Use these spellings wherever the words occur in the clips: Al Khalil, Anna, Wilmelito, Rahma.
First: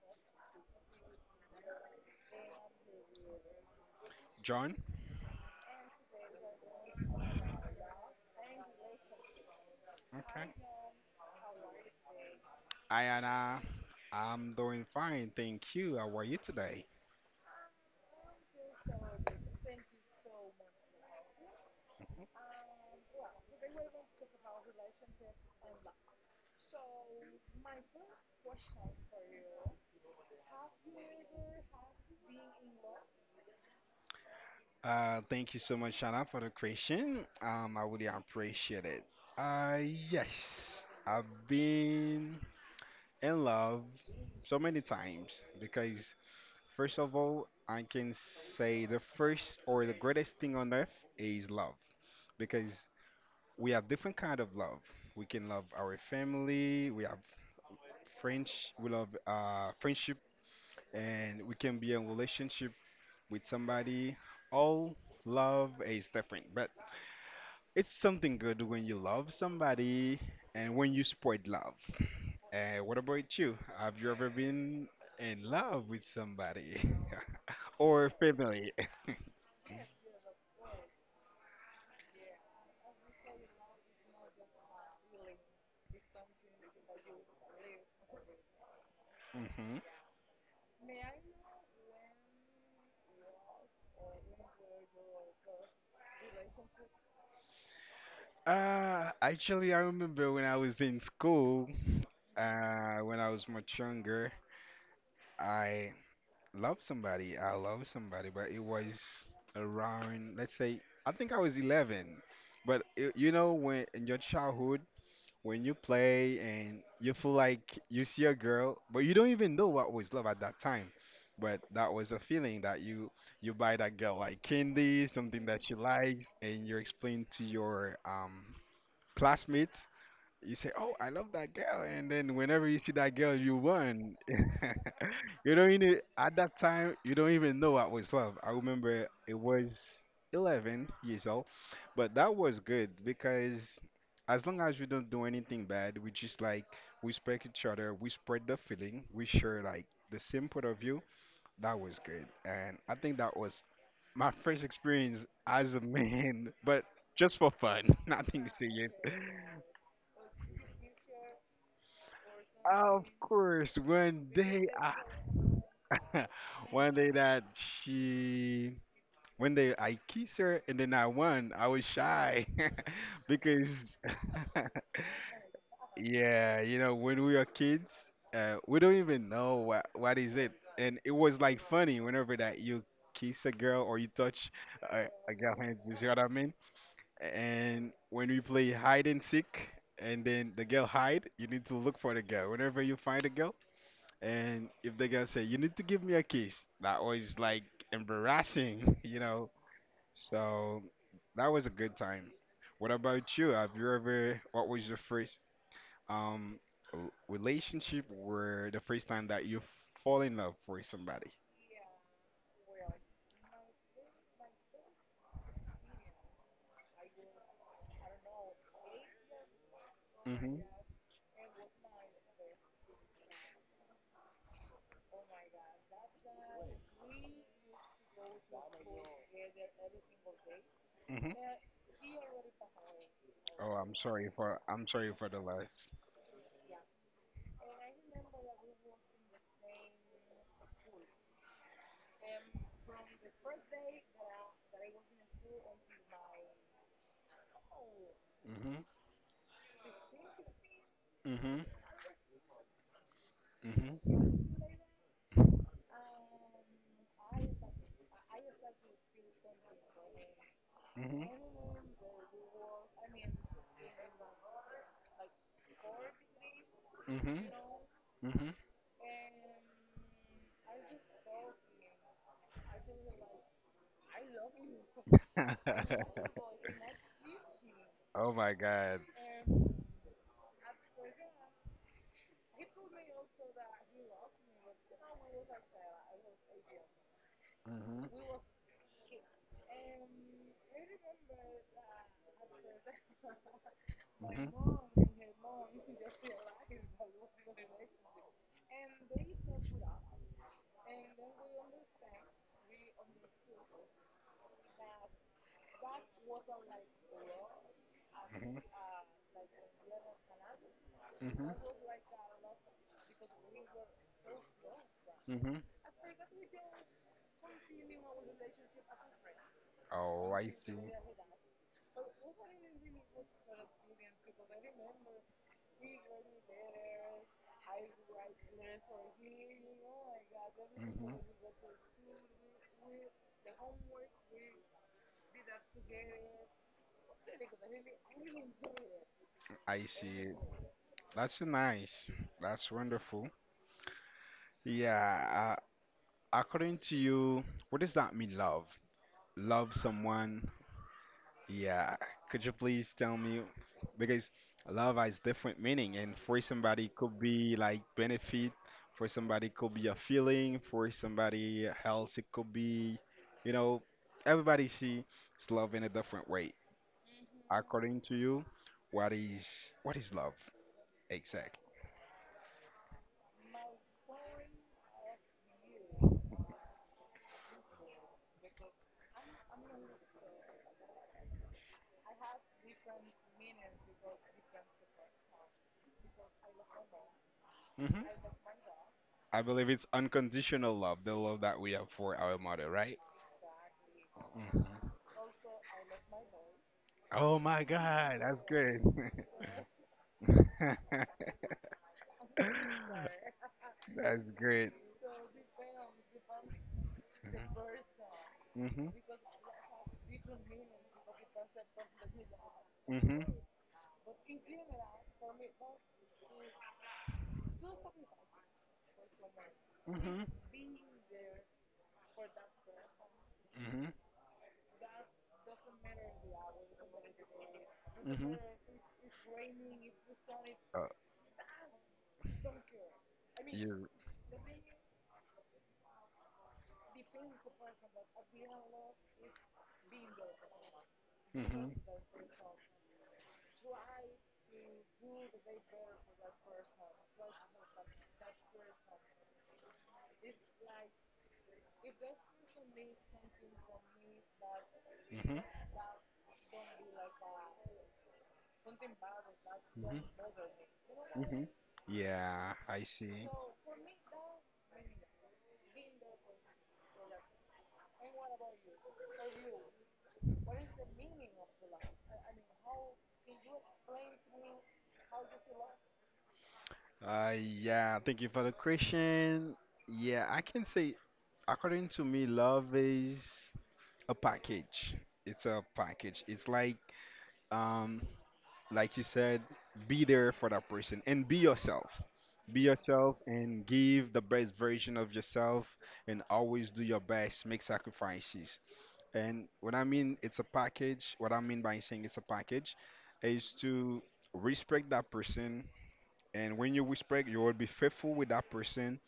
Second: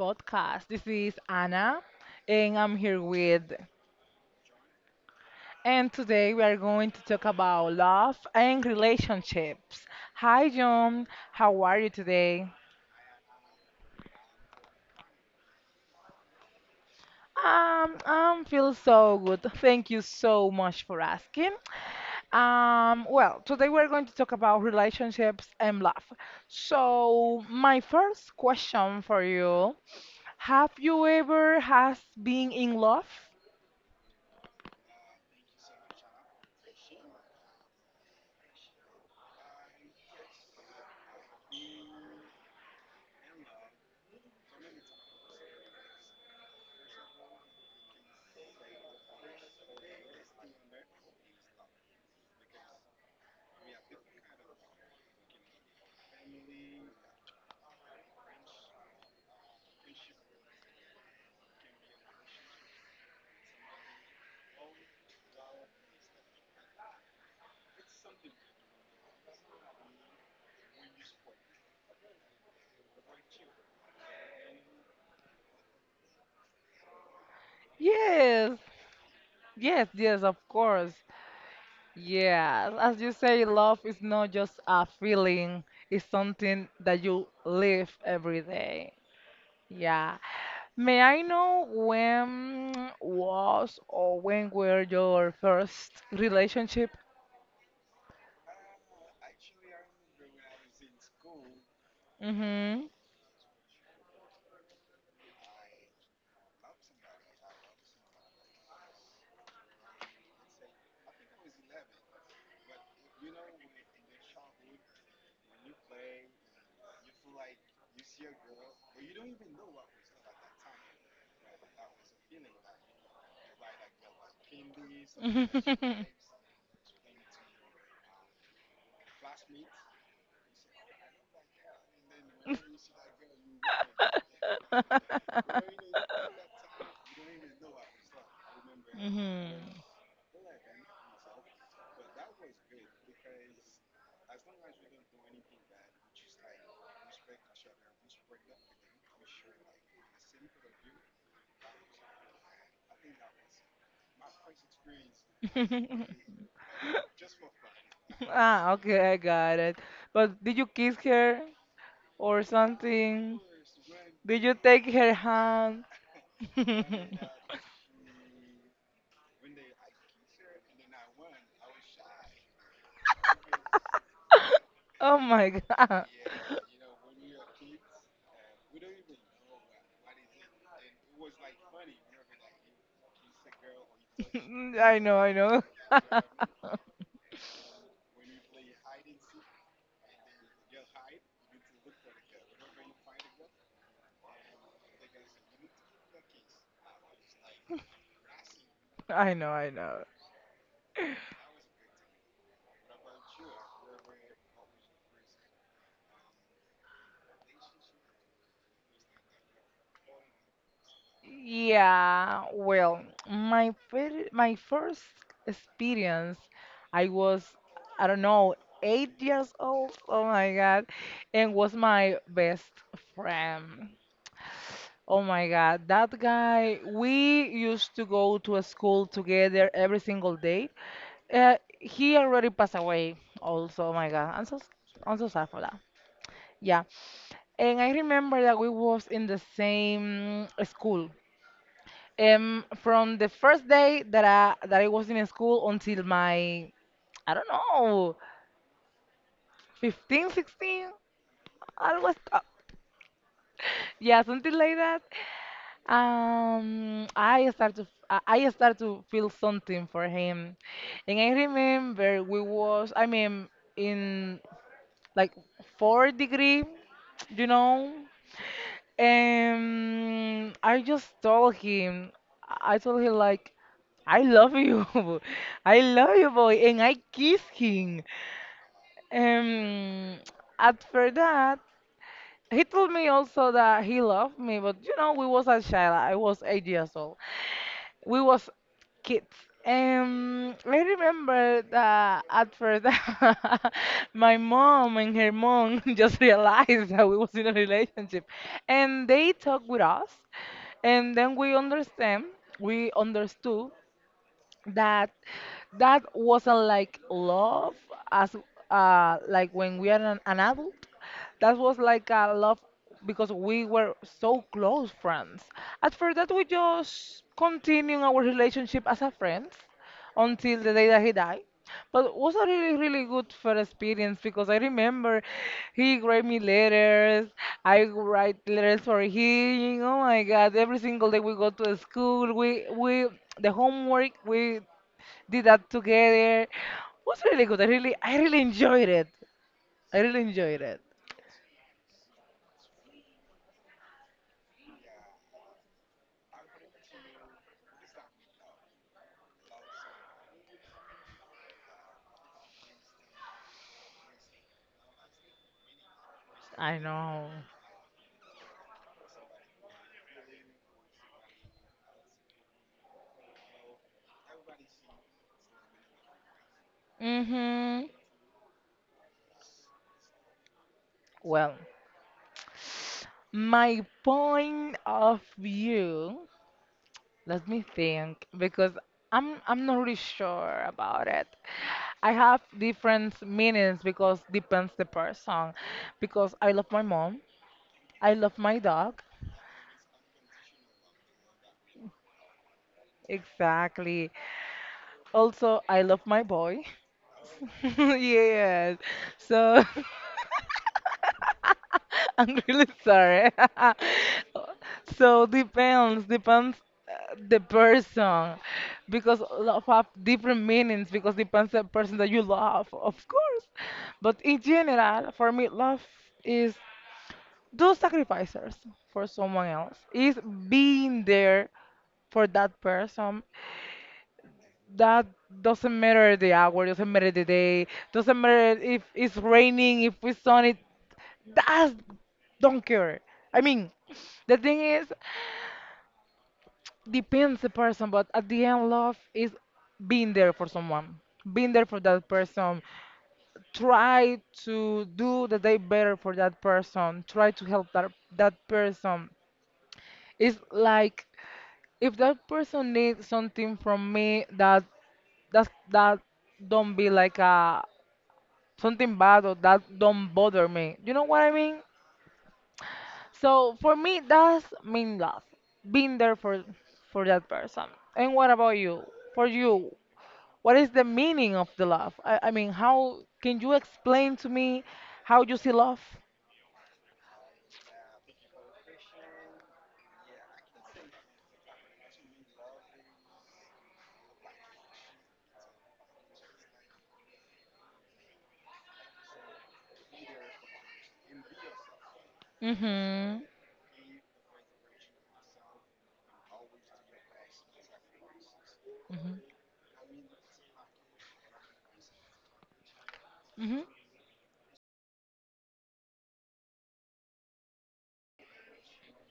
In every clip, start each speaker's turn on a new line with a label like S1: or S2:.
S1: podcast. This is Anna, and I'm here with.
S2: John?
S1: And today we are going to talk about love and relationships. Hi,
S2: Okay.
S1: John. How are you today?
S2: Hi, Anna. I'm doing fine. Thank you. How are you today?
S1: I feel so good. Thank you so much for asking. Today we're going to talk about relationships and love. So, my first question for you: Have you ever has been in love?
S2: Thank you so much, Anna, for the question. I really appreciate it. Uh, yes, I've been in love so many times because, first of all, I can say the first or the greatest thing on earth is love because we have different kind of love. We can love our family. We have French. We love friendship and we can be in relationship with somebody. All love is different, but it's something good when you love somebody and when you spread love. What about you? Have you ever been in love with somebody or
S1: Yes.
S2: family?
S1: Yes, yes, of course. Yeah, as you say, love is not just a feeling, it's something that you live every day.
S2: hmm
S1: Yeah. May I know when was or when were your first relationship?
S2: Actually, I remember when I was in school,
S1: Mm-hmm.
S2: when I was much younger, I love somebody. I love somebody, but it was around, let's say, I think I was 11. But you know, when in your childhood, when you play and you feel like you see a girl, but you don't even know what was love at that time. But that was a feeling that you buy that girl like candy, something that she likes, and you explain to your classmates. You say, "Oh, I love that girl," and then whenever you see that girl, you run. You don't even at that time you don't even know what was love. I remember it
S1: hmm
S2: was 11 years old, but that was good because as long as we don't do anything bad, we just like we respect each other, we spread the feeling, we share like the same point of view. That was good, and I think that was my first experience as a man, but just for fun, nothing
S1: Ah,
S2: serious.
S1: okay, I got it. But did you kiss her or
S2: Of
S1: something?
S2: course, one
S1: Did you
S2: day
S1: take her hand?
S2: I, one day that she, one day I kissed her and then I won. I was shy because,
S1: Oh my God.
S2: yeah, you know, when we are kids, we don't even know what is it, and it was like funny whenever that you kiss a girl or you touch
S1: I know,
S2: a
S1: I
S2: girl
S1: know.
S2: hand. You see what I mean? And when we play hide and seek, and then the girl hide, you need to look for the girl. Whenever you find a girl. And if they're gonna say, you need to give me a kiss, that was like embarrassing, you
S1: I
S2: know?
S1: know, I know.
S2: So that was a good time. What about you? Have you ever, what was your first um relationship where the first time that you fall in love for somebody?
S1: Yeah, well, my first experience, I was, I don't know, 8 years old. Oh my
S2: hmm
S1: God, and was my best friend. Oh my God, that guy, we used to go to a school together every single day.
S2: hmm
S1: He already passed away
S2: Oh,
S1: also. Oh my God,
S2: I'm sorry
S1: I'm
S2: for
S1: so
S2: the
S1: sad for that.
S2: loss.
S1: Yeah. And I remember that we was in the same school. From the first day that I was in school until my, I don't know,
S2: hmm
S1: 15, 16,
S2: hmm
S1: I was,
S2: hmm
S1: yeah, something like that. I start to feel something for him, and I
S2: hmm
S1: remember we was I mean in like four degree, you
S2: hmm
S1: know,
S2: hmm
S1: and I just told him I told him like I love you, I love you, boy, and I kiss him.
S2: Oh my God.
S1: Um, After that, he told me also that he loved me, but you know we was a child. I was 8 years old we
S2: hmm
S1: was kids. I remember that at first my mom
S2: hmm
S1: and her mom just realized that we was in a relationship, and they talked with us, and then we understand, we understood that that wasn't like love as
S2: Mm-hmm.
S1: like when we are an adult.
S2: Mm-hmm.
S1: That was like a love because we were so close friends.
S2: Mm-hmm.
S1: After that we just continued our relationship as a friends
S2: Oh, I
S1: until the day
S2: see.
S1: that he died, but it was a really really good for experience because I remember he write me letters, I write letters for him. Oh my God, every single day
S2: Mm-hmm.
S1: we go to the school, we the homework we did that together. Was really good. I really enjoyed it.
S2: I
S1: I really
S2: see.
S1: enjoyed it.
S2: That's nice. That's wonderful. Yeah. According to you, what does that mean, love? Love someone? Yeah. Could you please tell me? Because love has different meaning, and for
S1: I
S2: somebody could
S1: know.
S2: be like benefit, for somebody could be a feeling, for somebody else it could be, you know, everybody sees love in a different way.
S1: Mm-hmm.
S2: According to you, what is love
S1: Well,
S2: exactly?
S1: my point of view, let me think because I'm not really sure about it. I have different meanings because depends the person. Because I love my mom, I
S2: hmm
S1: love my dog,
S2: I believe it's unconditional love, the love that we have for our mother, right?
S1: exactly.
S2: Mhm.
S1: Also, I love my boy.
S2: Oh my God, that's
S1: Yes.
S2: great.
S1: So I'm really sorry.
S2: That's great.
S1: So depends, depends the person
S2: Mm-hmm.
S1: because love have different meanings because depends the person that you love, of
S2: Mm-hmm.
S1: course. But in general, for me, love is do sacrifices for someone else. Is
S2: Mm-hmm.
S1: being there for that person.
S2: Mm-hmm.
S1: That doesn't matter the hour, doesn't matter the day, doesn't
S2: Mm-hmm.
S1: matter if it's raining, if it's sunny.
S2: Uh,
S1: That's don't care. I mean,
S2: you.
S1: the thing is, depends the person, but at the end, love is being there for someone, being there
S2: Mm-hmm.
S1: for that person. Try to do the day better for that person. Try to help that person. It's like if that person needs something from me that
S2: Mm-hmm.
S1: that don't be like a something bad or that don't
S2: Mm-hmm.
S1: bother me. You know what I
S2: Mm-hmm.
S1: mean?
S2: Yeah, I see.
S1: So for me, that's mean love, being there for that person. And what about you? For you, what is the meaning of the love? I mean, how can you explain to me how you see love?
S2: Yeah, thank you for the question. Yeah, I can say, according to me, love is a package. It's a package. It's um, like you said, be there for that person and be yourself. Be yourself
S1: Mhm.
S2: and give the best version of yourself and always do your best. Make sacrifices.
S1: Mhm.
S2: And what I mean, it's a package. What I mean by saying it's a package is
S1: Mhm.
S2: to respect that person. And when you respect, you will be faithful with that person.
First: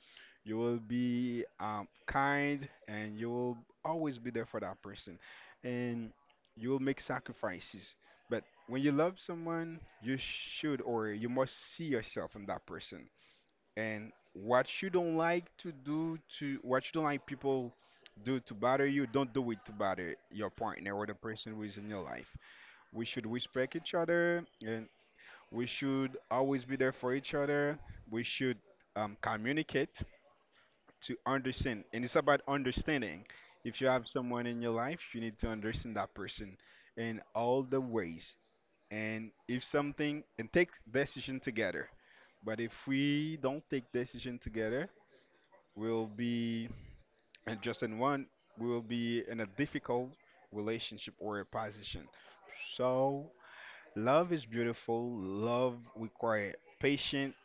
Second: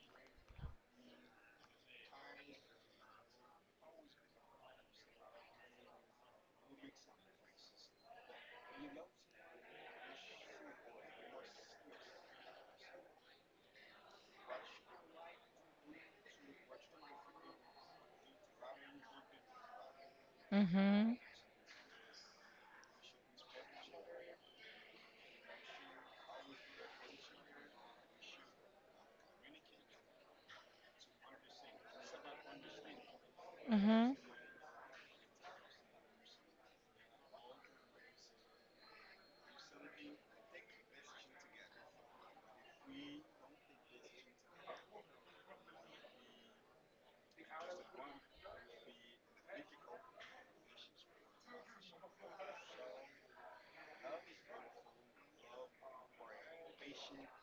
S2: You will be kind and you will always be there for that person. And you will make sacrifices. But when you love someone, you should or you must see yourself in that person. And what you don't like to do to what you don't like people do to bother you, don't do it to bother your partner or the
S1: Mhm.
S2: person who is in your life. We should respect each other and we should always be there for each other. We should communicate to understand, and it's about understanding. If you have
S1: Mhm.
S2: someone in your life, you need to understand that person in all the ways. And if something and take decision together, but if we don't take decision together, we'll be and just in one, we'll be in a difficult relationship or a position. So love is beautiful. Love require patience.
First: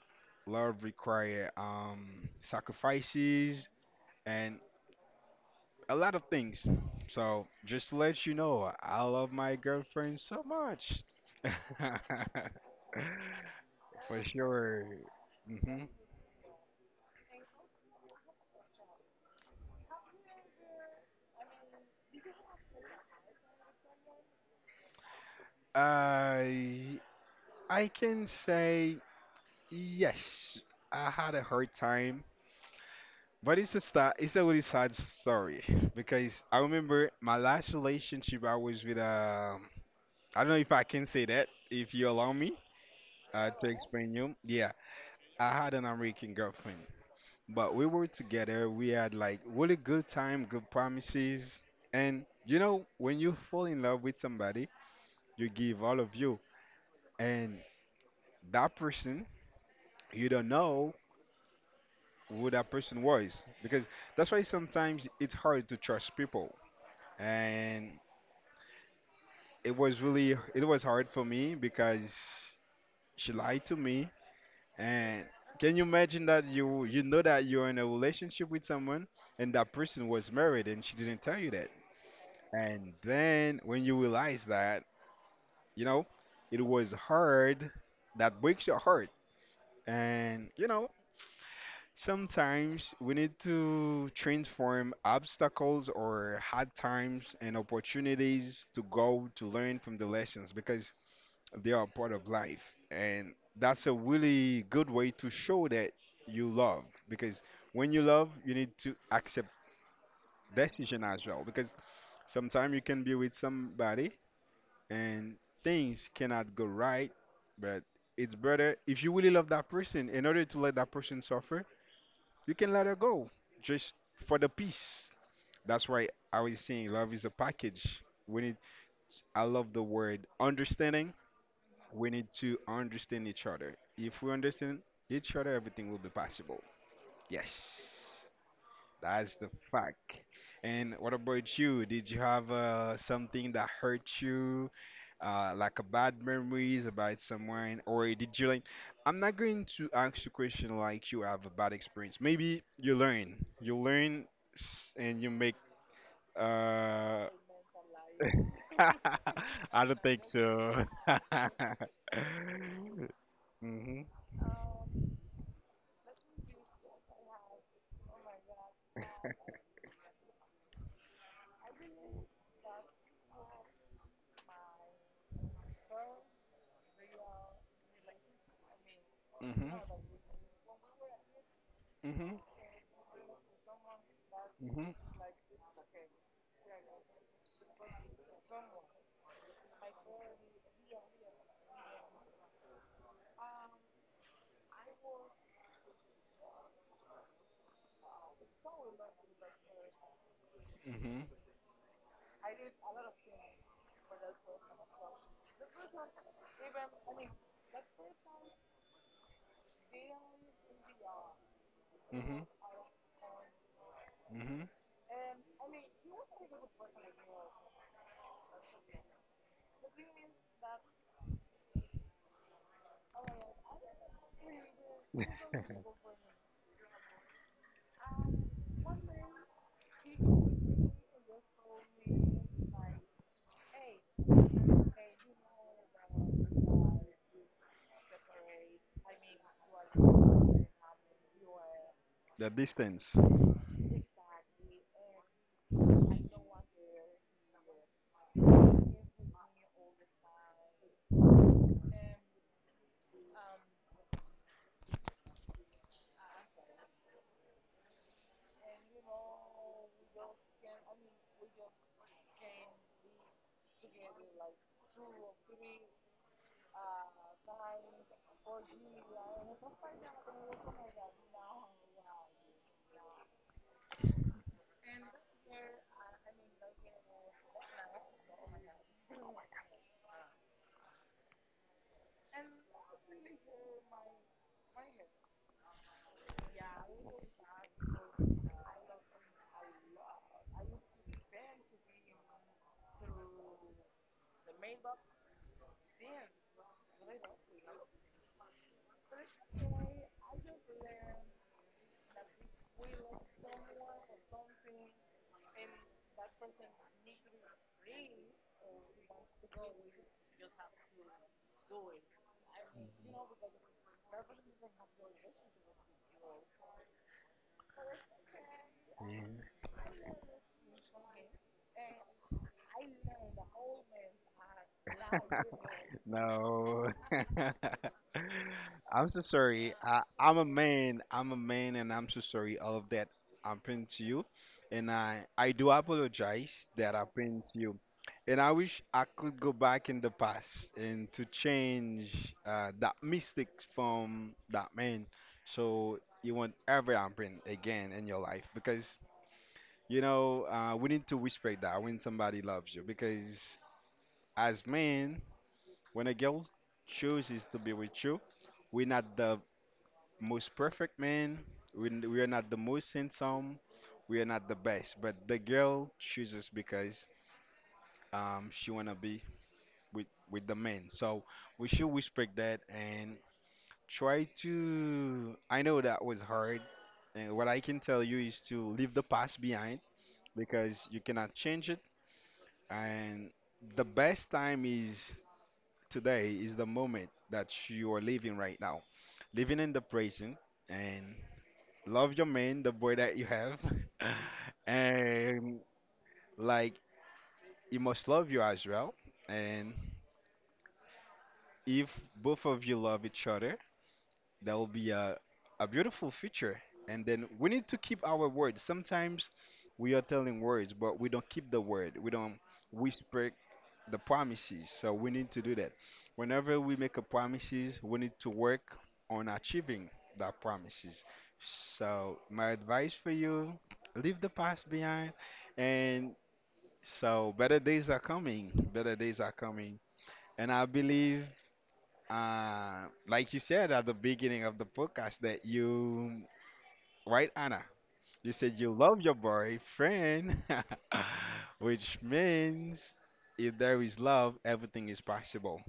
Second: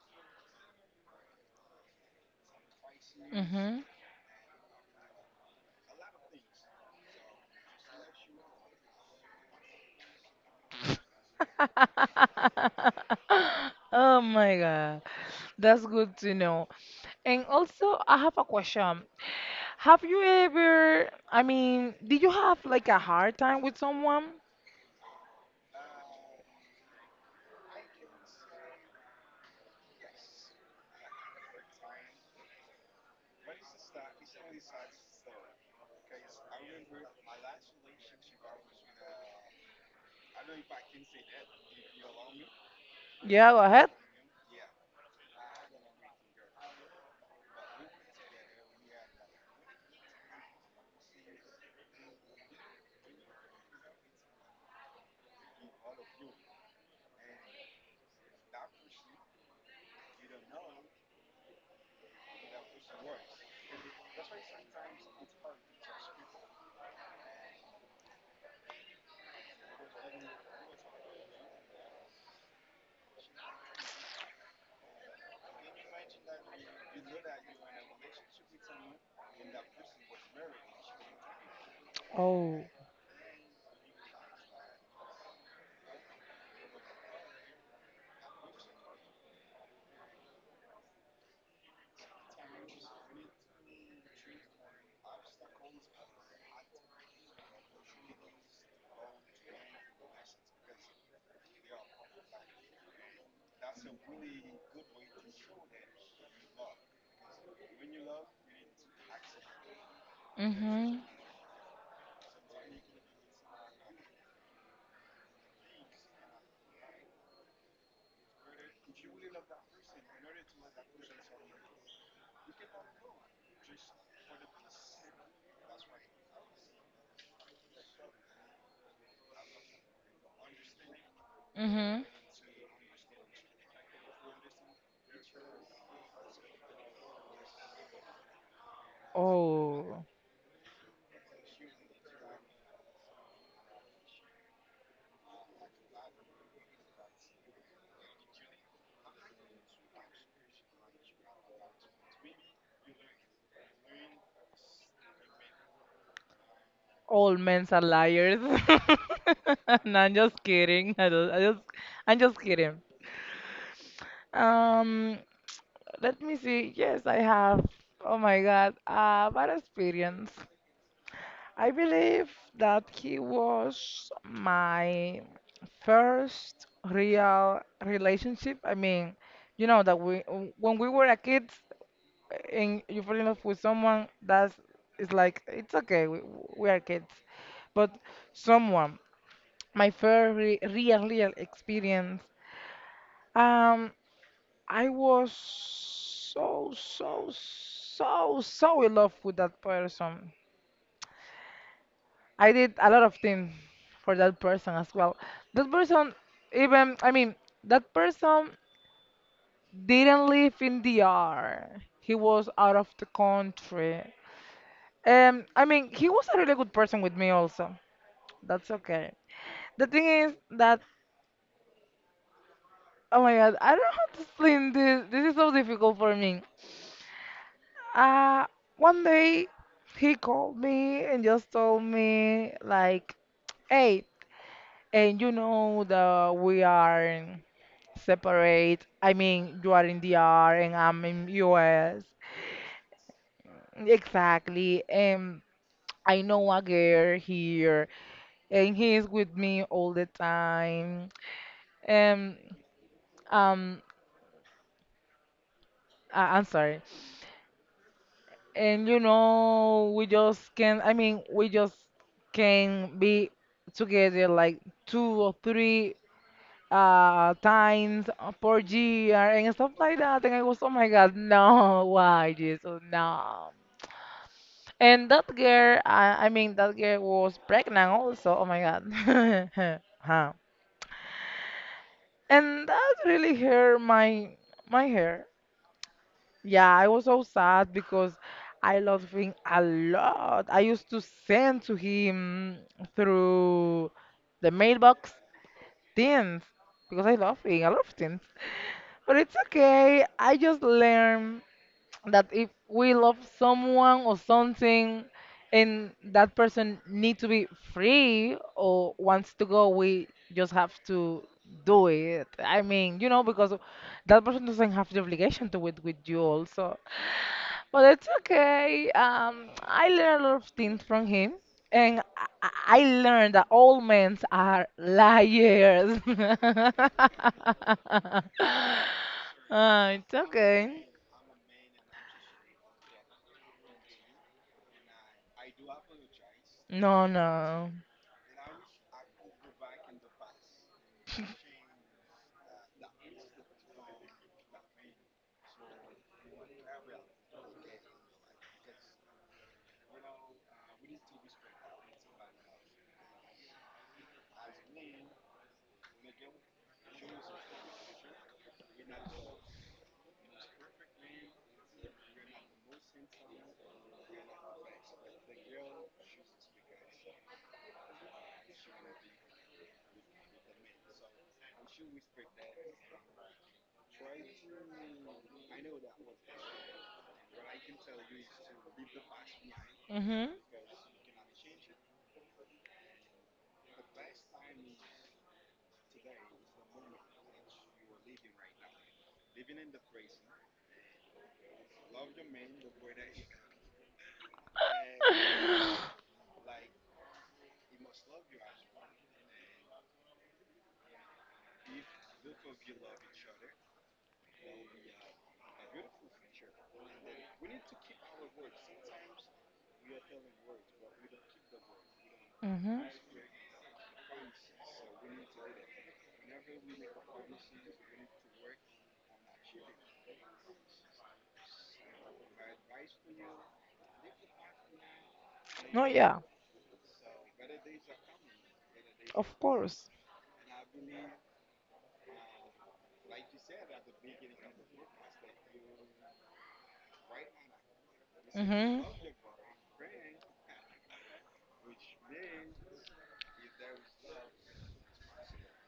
S2: Love require sacrifices
S1: Mhm.
S2: and a lot of things. So just to let you know, I love my girlfriend so much.
S1: Oh
S2: For
S1: my
S2: sure.
S1: God, that's
S2: hmm
S1: good to know. And also, I have a question. Have you ever, I mean, did you have like a hard time with someone?
S2: I I can say yes. I had a hard time, but it's a it's a really sad story because I remember my last relationship. I was with I don't know if I can say that. If you allow me
S1: Yeah, go
S2: to
S1: ahead.
S2: explain you. Yeah, I had an American girlfriend. But we were together. We had like really good time, good promises. And you know, when you fall in love with somebody, you give all of you. And that person, you don't know who that person was. Because that's why sometimes it's hard to trust people. And it was really, it was hard for me because she lied to me. And can you imagine that you know that you're in a relationship with someone and that person was married and she didn't tell you?
S1: Oh.
S2: And then when you realize that, you know, it was hard, that breaks your heart. And, you know, sometimes we need to transform obstacles or hard times and opportunities to go to learn from the lessons because they are part of life. And that's a really good way to show that you love because when you love, you need to accept
S1: Mm-hmm.
S2: decision as well because sometimes you can be with somebody and things cannot go right, but it's better if you really love that person, in order to let that person suffer, you can let her go just for the peace. That's why I was saying love is a package. We need, I love the word understanding.
S1: Mm-hmm.
S2: We need to understand each other. If we understand each other, everything will be possible. Yes, that's the
S1: Oh.
S2: fact. And what about you? Did you have something that hurt you? Like a bad memories about someone, or did you like? I'm not going to ask you question like you have a bad experience. Maybe you learn, and you make. Uh,
S1: All men are liars.
S2: I don't
S1: No, I'm
S2: think
S1: just
S2: so.
S1: kidding. I don't, I just, I'm just kidding.
S2: mhm,
S1: Um, let me see. Yes, I have. Oh my God. Bad experience. I believe that he was my first real relationship. I mean, you know
S2: mhm,
S1: that we when we were a kid
S2: mhm,
S1: and you fall in love with someone, that's
S2: mhm,
S1: it's like it's okay. We are kids, but someone, my first re real real experience. Um, I was so so so so in love with that person.
S2: mhm,
S1: I did a lot of things for that person as well. That person, even, I mean, that person didn't live in the R. He
S2: mhm,
S1: was out of the country.
S2: mhm.
S1: I mean, he was a really good person with me also. That's okay. The thing is that, oh my God, I don't know how to explain this. This is so difficult for me. Uh, One day he called me and just told me like, hey, and you know that we are separate. I mean, you are in DR and I'm in US.
S2: The distance.
S1: Exactly. And I know a girl here, and he's with me all the time. And um, I'm sorry. And you know, we just can. I mean, we just can be together like two or three times per year and stuff like that. And I was, oh my God, no, why Jesus, no. And that girl, I mean, that girl was pregnant also. Oh my God. Huh. And that really hurt my hair. Yeah, I was so sad because I loved him a lot. I used to send to him through the mailbox things because I love him. I love things. But it's okay. I just learned that if we love someone or something and that person need to be free or wants to go, we just have to do it. I mean, you know, because that person doesn't have the obligation to it with you also, but it's okay.
S2: Mm-hmm.
S1: I learned a lot of things from him, and I learned that all men are liars.
S2: No. I'm so sorry.
S1: Ah, it's
S2: I'm a
S1: okay.
S2: man. I'm a man, and I'm so sorry. All of that happened to you, and I do apologize that
S1: No,
S2: happened to
S1: no.
S2: you, and I wish I could go back in the past and to change that mistake from that man, so it won't ever happen again in your life. Because you know we need to respect that when somebody loves you, because as men when a girl chooses to be with you, we're not the most perfect man. We are not the most handsome. We are not the best. But the girl chooses because she wanna be with the man. So we should respect that and try to. I know that was hard, and what I can tell you is to leave the past behind
S1: Mhm.
S2: because you cannot change it. And the best time is today is the moment that you are living right now. Living in the present and love your man, the boy that you have. And like you must love you as well. And if both of you love each other, that will be a beautiful future. And then we need to keep our word. Sometimes we are telling words, but we don't keep the word. We don't
S1: Mhm.
S2: whisper the promises. So we need to do that. Whenever we make a promises, we need to work on achieving that promises. So my advice for you, leave the past behind
S1: No,
S2: and
S1: yeah.
S2: so better days are coming. Better days are
S1: Of
S2: coming.
S1: course.
S2: And I believe like you said at the beginning of the podcast that you right Anna you said you
S1: Mhm.
S2: love your boyfriend, which means if there is love, everything is possible.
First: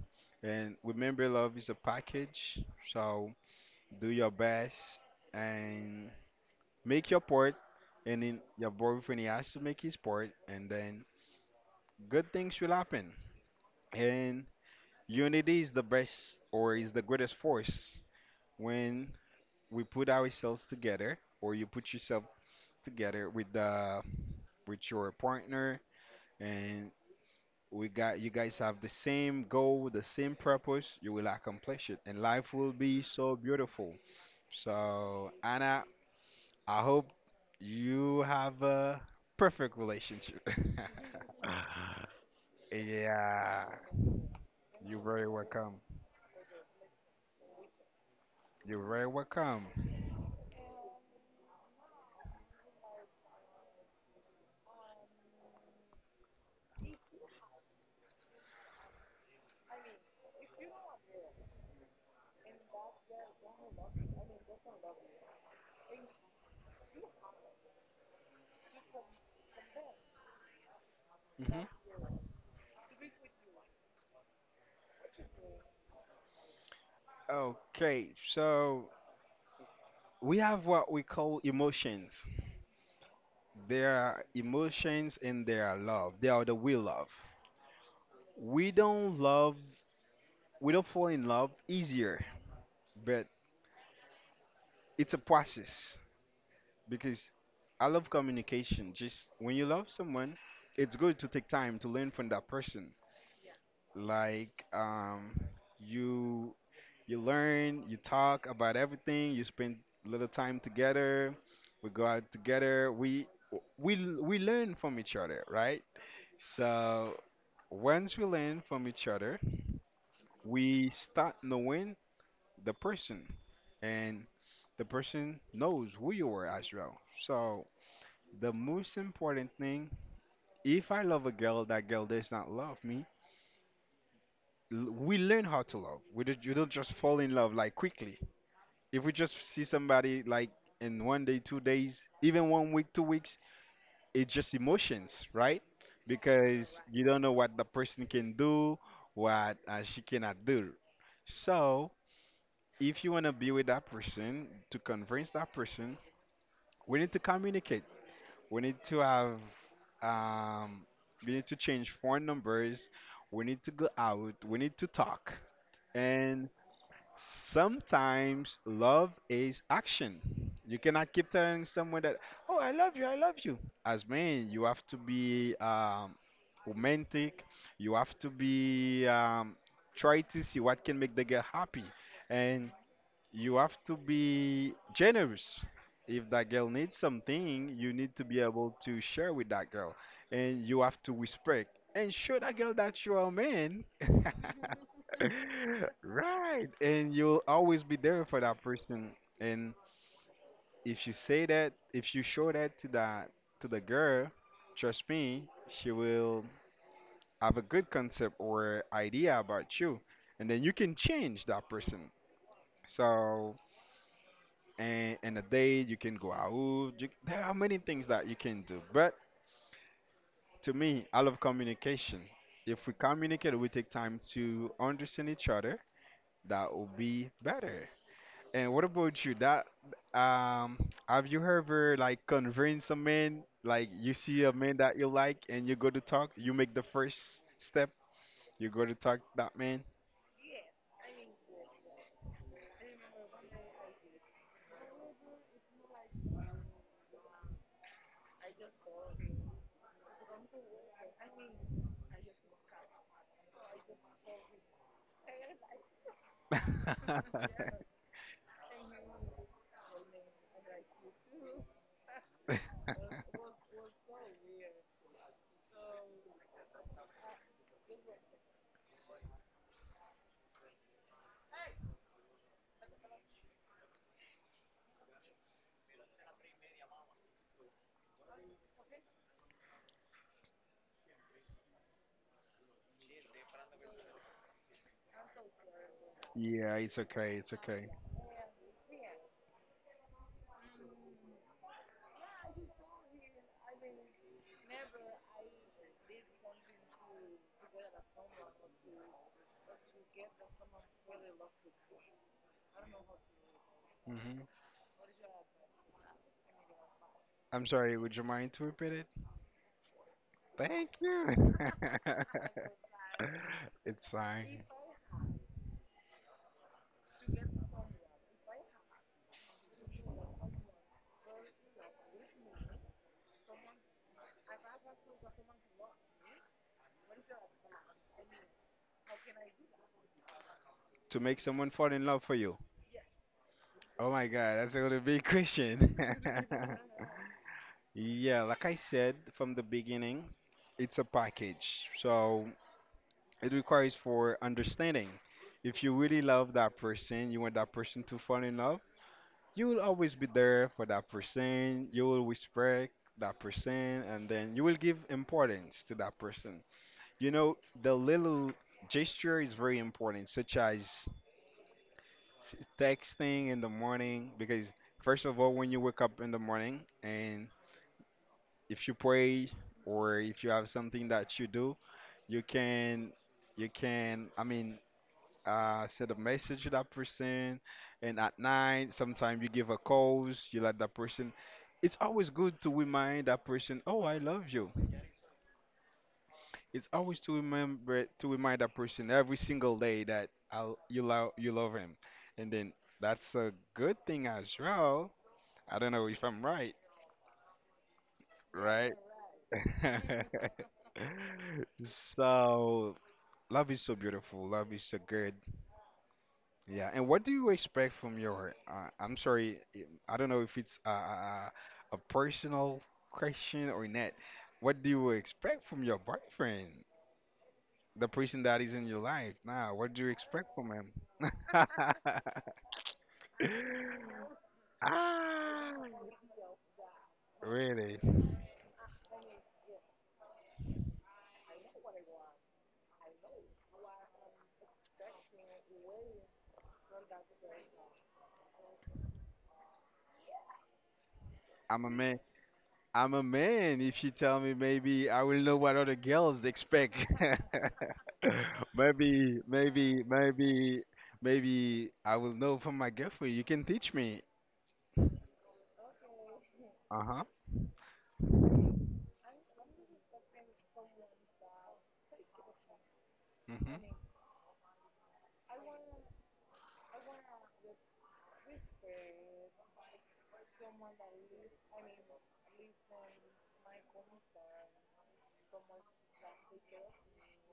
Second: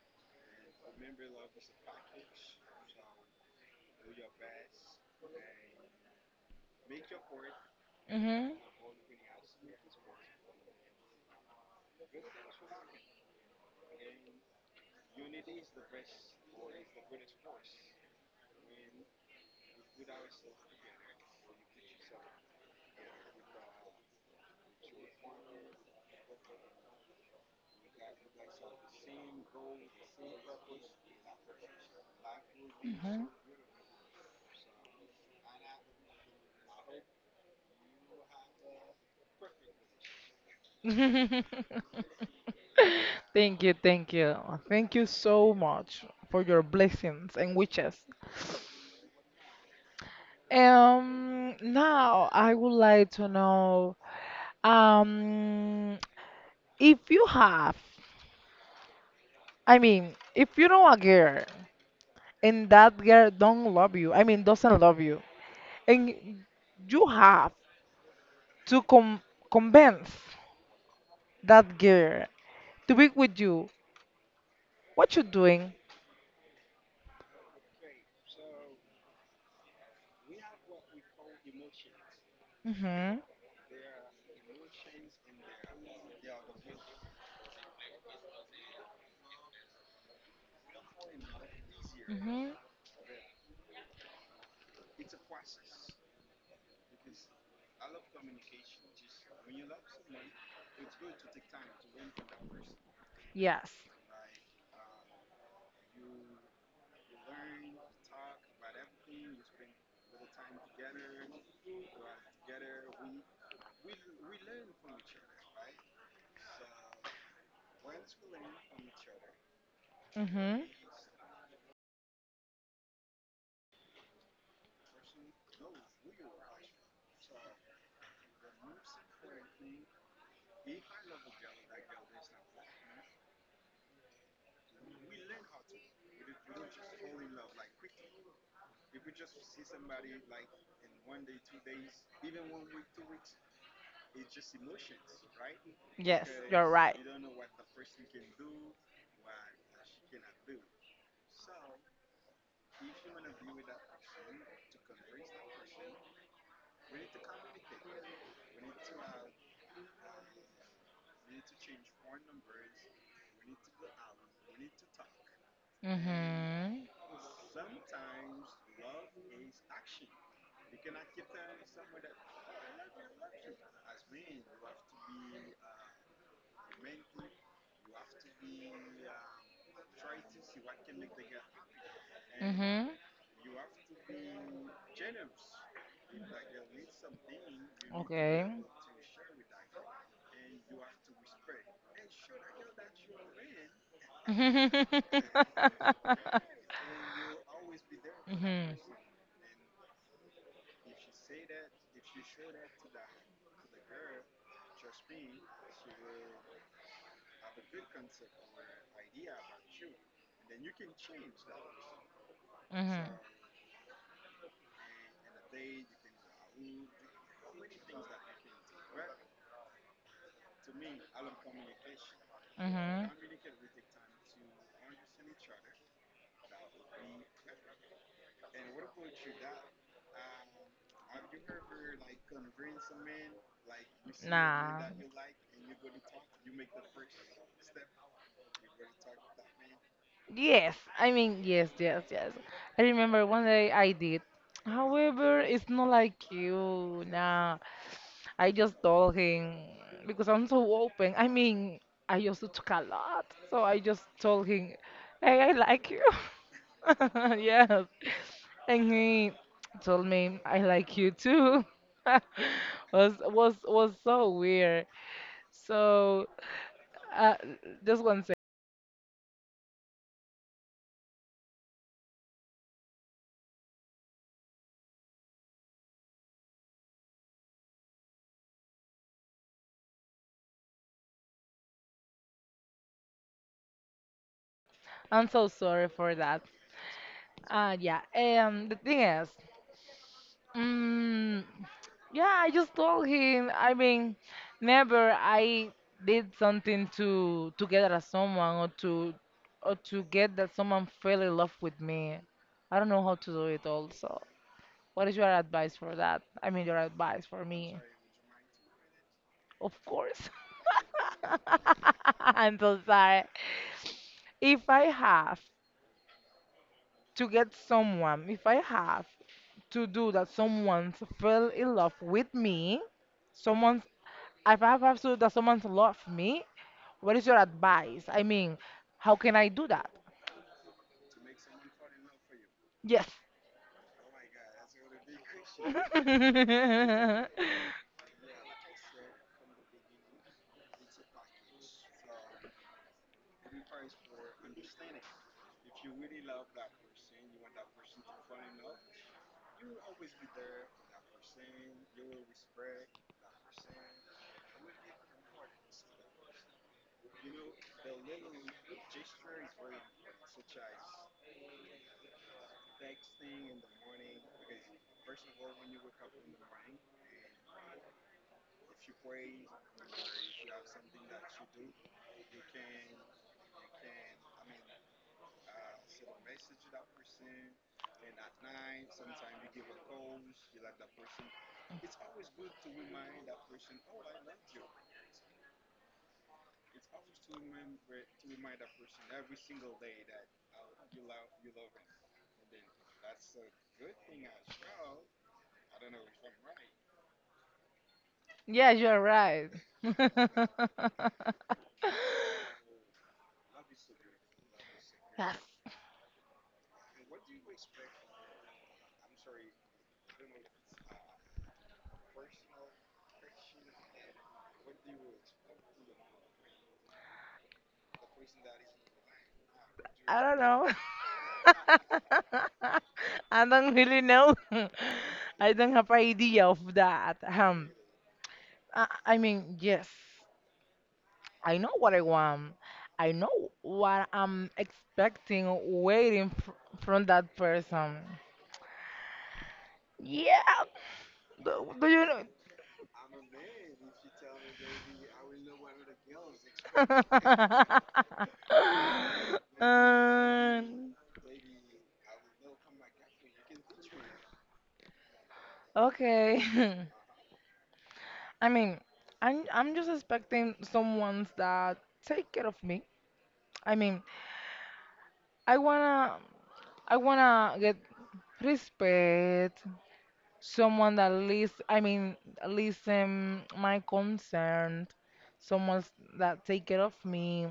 S2: And remember, love is a package. So do your best and make your part. And then
S1: Mhm.
S2: your boyfriend he has to make his part, and then good things will happen. And unity is the best or is the greatest force when we put ourselves together, or you put yourself together with the with your partner and we got you guys have the same goal, the same purpose, you will accomplish it, and life will be
S1: Mhm.
S2: so beautiful. So, Anna, I hope you have a perfect relationship.
S1: Thank
S2: Yeah,
S1: you, thank you. Thank
S2: you're
S1: you
S2: very
S1: so
S2: welcome.
S1: much for your blessings and wishes.
S2: You're very welcome.
S1: Now I would like to know, um, if you have, I mean, if you know a girl and that girl don't love you. I mean, doesn't love you, and you have to convince that
S2: hmm
S1: girl to be with you. What you doing?
S2: Okay, so we have what we call emotions.
S1: Mm-hmm.
S2: There are emotions and there are love. They are the we love. We don't love, we don't fall in love easier,
S1: Mm-hmm.
S2: but it's a process because I love communication. Just when you love someone, it's good to take time to learn from that person.
S1: Yes.
S2: Like you you learn, you talk about everything. You spend little time together. We go out together. We learn from each other, right? So once we learn from each other,
S1: Mm-hmm.
S2: we start knowing the person, and the person knows who you are as well. So the most important thing, if I love a girl, that girl does not love me. We learn how to love. We don't, you don't just fall in love like quickly. If we just see somebody like in 1 day, 2 days, even 1 week, 2 weeks, it's just emotions, right?
S1: Yes, you're
S2: Because
S1: right.
S2: you don't know what the person can do, what she cannot do. So if you want to be with that person, to convince that person, we need to communicate. We need to have, um, we need to change phone numbers. We need to go out. We need to talk. And
S1: Mm-hmm.
S2: sometimes love is action. You cannot keep telling someone that, oh, I love you, I love you. As men, you have to be romantic. You have to be try to see what can make the girl happy. And
S1: Mm-hmm.
S2: you have to be generous. If that girl needs something, you need to be
S1: Okay.
S2: able to share with that girl, and you have to respect and show that girl that you're a man. Right. And you'll always be there for that
S1: Mm-hmm.
S2: person. And if you say that, if you show that to the girl, trust me, she will have a good concept or idea about you. And then you can change that person.
S1: Mm-hmm.
S2: So and in a day you can go out. There are many things that you can do. But to me, I love communication. If we
S1: hmm
S2: communicate, we take time to understand each other. That will be better. And what about you? That um, have you ever like convinced a man? Like you see a man
S1: Nah.
S2: that you like, and you go to talk. You make the first step. You go to talk to that man.
S1: Yes, I mean, yes, yes, yes. I remember one day I did. However, it's not like you. Nah, I just told him because I'm so open. I mean, I used to talk a lot, so I just told him, "Hey, I like you." Yes. And he told me I like you too. Was so weird. So uh, just one second. I'm so sorry for that.
S2: Yeah, it's okay. It's okay.
S1: Yeah. The thing is, mm, yeah, I just told him. I mean, never I did something to get at someone or to get that someone fell in love with me. I don't know how to do it also.
S2: hmm
S1: What is your advice for that? I mean, your advice for
S2: I'm
S1: me.
S2: sorry. Would you mind to repeat it?
S1: Of course.
S2: Thank you.
S1: I'm so sorry.
S2: It's fine.
S1: If I have to get someone, if I have to do that someone to fell in love with me, someone's, if I have to do that someone's love me, what is your advice? I mean, how can I do that?
S2: To make someone fall in love for you.
S1: Yes.
S2: Oh my God, that's a big question. Yeah, like I said from the beginning, it's a package. So it requires for understanding. If you really love that person, you want that person to fall in love, you will always be there for that person. You will respect that person, and then you will give importance to that person. You know, the little gesture is very important, such as texting in the morning, because first of all, when you wake up in the morning, and if you pray or if you have something that you do, you can, you can, send a message to that person. And at night, sometimes you give a calls, you let that person. It's always good to remind that person, oh, I love you. It's always to remember to remind that person every single day that you love, you love him, and then that's a good thing as well. I don't know if I'm right,
S1: Yes,
S2: right?
S1: you're right.
S2: So love is so beautiful. Love is so good.
S1: Yes.
S2: Yeah. And what do you expect from your? I'm sorry, I don't know if it's a personal question or not. What do you expect from your boyfriend? The person that is in your life now. What do you
S1: I don't
S2: expect from
S1: know.
S2: him?
S1: I don't really know. I don't
S2: Ah,
S1: have idea of that.
S2: really?
S1: I mean, yes, I know what I want. I know what I'm expecting, waiting fr from that person. Yeah,
S2: I'm
S1: do
S2: a
S1: you
S2: man.
S1: know?
S2: I'm a man. If you tell me, maybe I will know what other girls expect. Maybe,
S1: um,
S2: maybe I will know from my girlfriend. You can teach me.
S1: okay.
S2: Uh huh.
S1: I mean, I'm just expecting someone that take care of me. I
S2: Mhm.
S1: mean, I wanna I wanna get respect, someone that listen my concern, someone that take care of me,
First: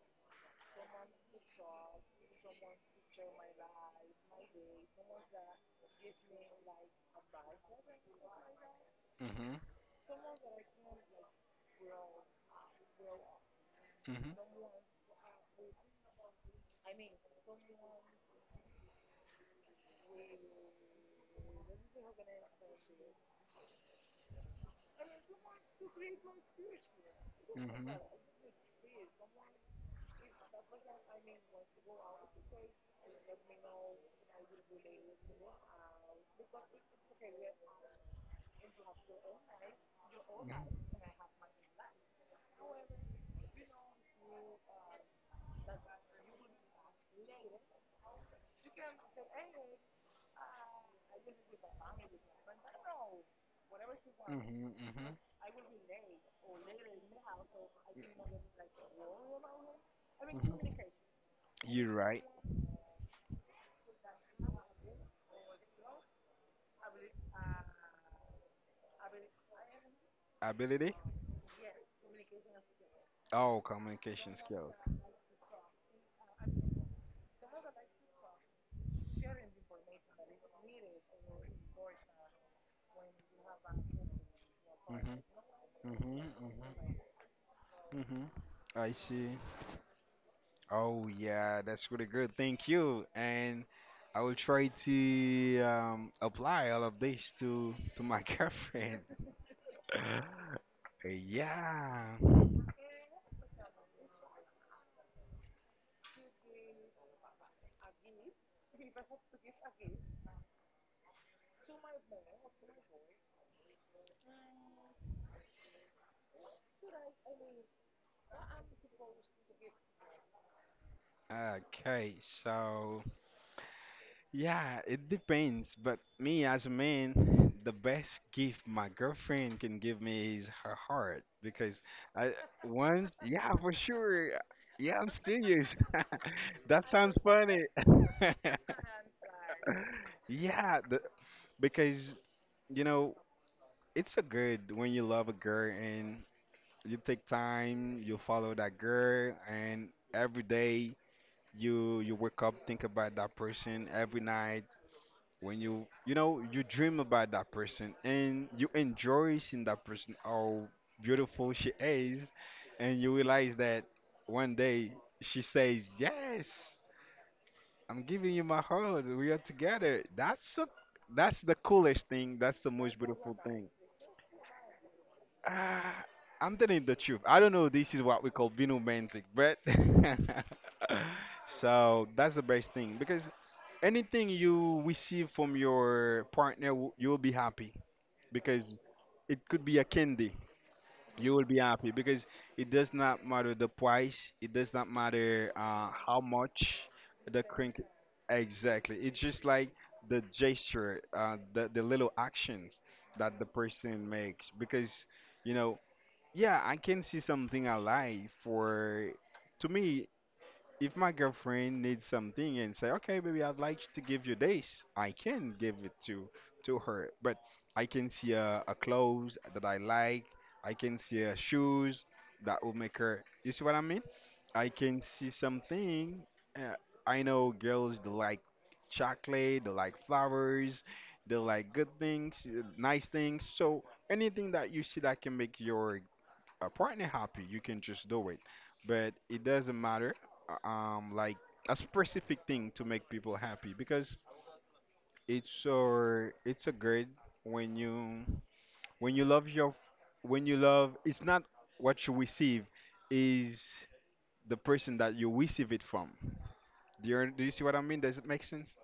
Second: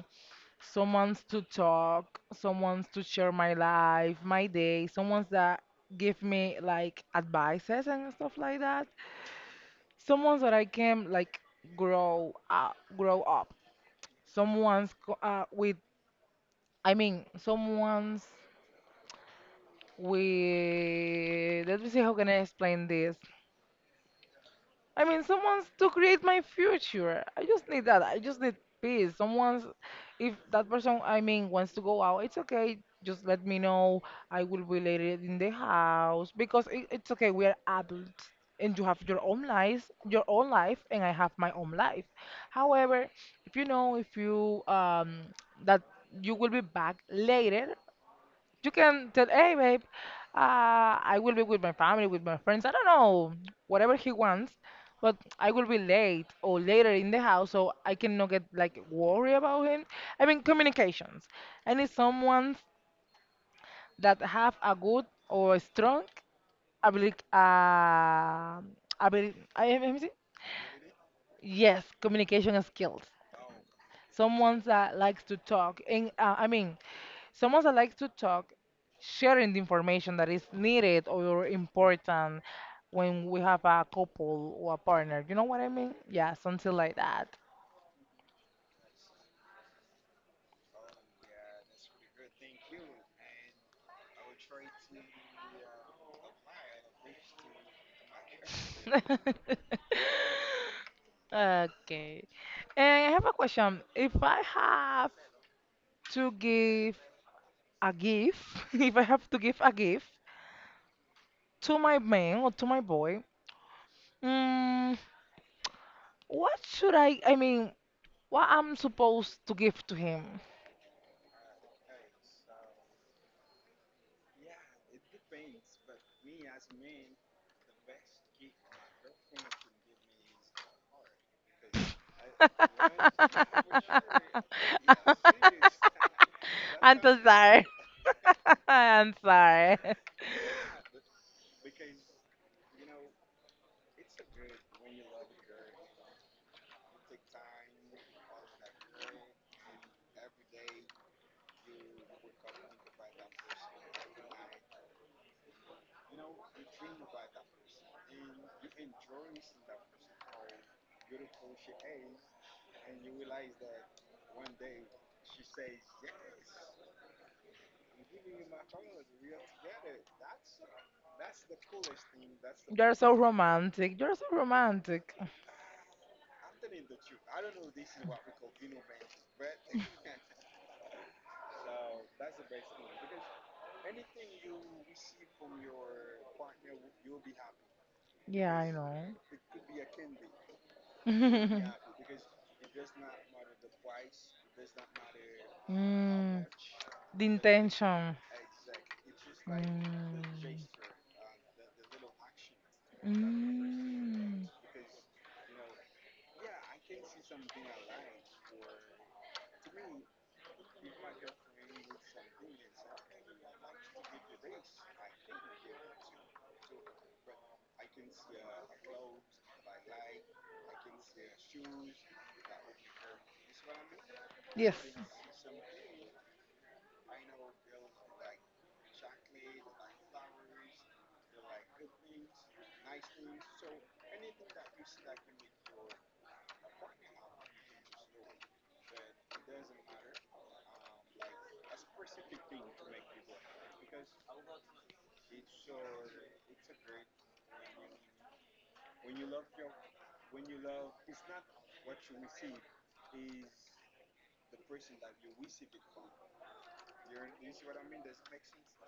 S1: someone's to talk, someone's to share my life, my day, someone's that give me like advices and stuff like that.
S2: Mhm.
S1: Someone's that I can like grow up.
S2: Mhm.
S1: Someone's co- with I mean someone's we let me see how can I explain this. I mean, someone's to create my future. I
S2: Mhm.
S1: just need that. I
S2: Mhm.
S1: just need peace. Someone's, if that person, I mean, wants to go out, it's okay. Just let me know. I will be later in the house because it's okay. We are adults, and you have your own life, and I have my own life. However, if you know, if you that you will be back later, you can tell, hey, babe, I will be with my family, with my friends. I don't know, whatever he wants,
S2: Mhm.
S1: but
S2: Mhm.
S1: I will be late or later in the house, so I cannot get like worry about him. I mean,
S2: Mhm.
S1: communications. I need
S2: You're right.
S1: someone that have a good or strong ability. Ability. I am.
S2: Ability.
S1: Yes, communication skills.
S2: Oh, communication
S1: Someone
S2: skills.
S1: that likes to talk, and someone that likes to talk, sharing the information that is needed or important when we have a couple or a partner. You know what I mean?
S2: Mhm, mhm,
S1: Yeah, something like
S2: mhm,
S1: that.
S2: mhm. I see. Oh yeah, that's really good. Thank you. And I will try to apply all of this to my girlfriend. Yeah.
S1: Okay. And I have a question. If I have to give a gift, if I have to give a gift to my man or to my boy, mm, what should I, what I'm supposed to give to him?
S2: Okay, so yeah, it depends. But me as a man, the best gift my girlfriend can give me is her heart because I once, yeah, for sure. Yeah, I'm serious. That
S1: I'm so
S2: sounds
S1: sorry.
S2: funny.
S1: I'm sorry.
S2: Yeah, the, because you know, it's a good when you love a girl and you take time, you follow that girl, and every day you wake up, think about that person, every night when you know, you dream about that person, and you enjoy seeing that person, how beautiful she is, and you realize that one day she says yes, I'm giving you my heart, we are together. That's so, that's the coolest thing, that's the
S1: You're
S2: most
S1: so
S2: beautiful thing.
S1: romantic. You're so romantic.
S2: Ah, I'm telling the truth, I don't know this is what we call being romantic, but so that's the best thing because anything you receive from your partner you'll be happy
S1: Yeah, I
S2: because it could be a candy. You will be
S1: know.
S2: happy because it does not matter the price. It does not matter how
S1: Mm,
S2: much
S1: the
S2: the crank.
S1: intention.
S2: Exactly. It's just like the
S1: Mm.
S2: gesture, the little actions that the person
S1: Mm.
S2: makes. Because you know, yeah, I can see something I like for. To me, if my girlfriend needs something and say, okay, baby, I'd like to give you this, I can give it to her. But I can see a clothes that I like. I can see a shoes that will make her. You see what I mean? I
S1: Yes,
S2: can see something. Uh, I know girls they like chocolate, they like flowers, they like good things, nice things. So anything that you see that can make your, a partner happy, you can just do it. But it doesn't matter, like a specific thing to make people happy because it's so, it's a good when you, when you love your when you love, it's not what you receive, is the person that you receive it from. Do you see what I mean? Does it make sense?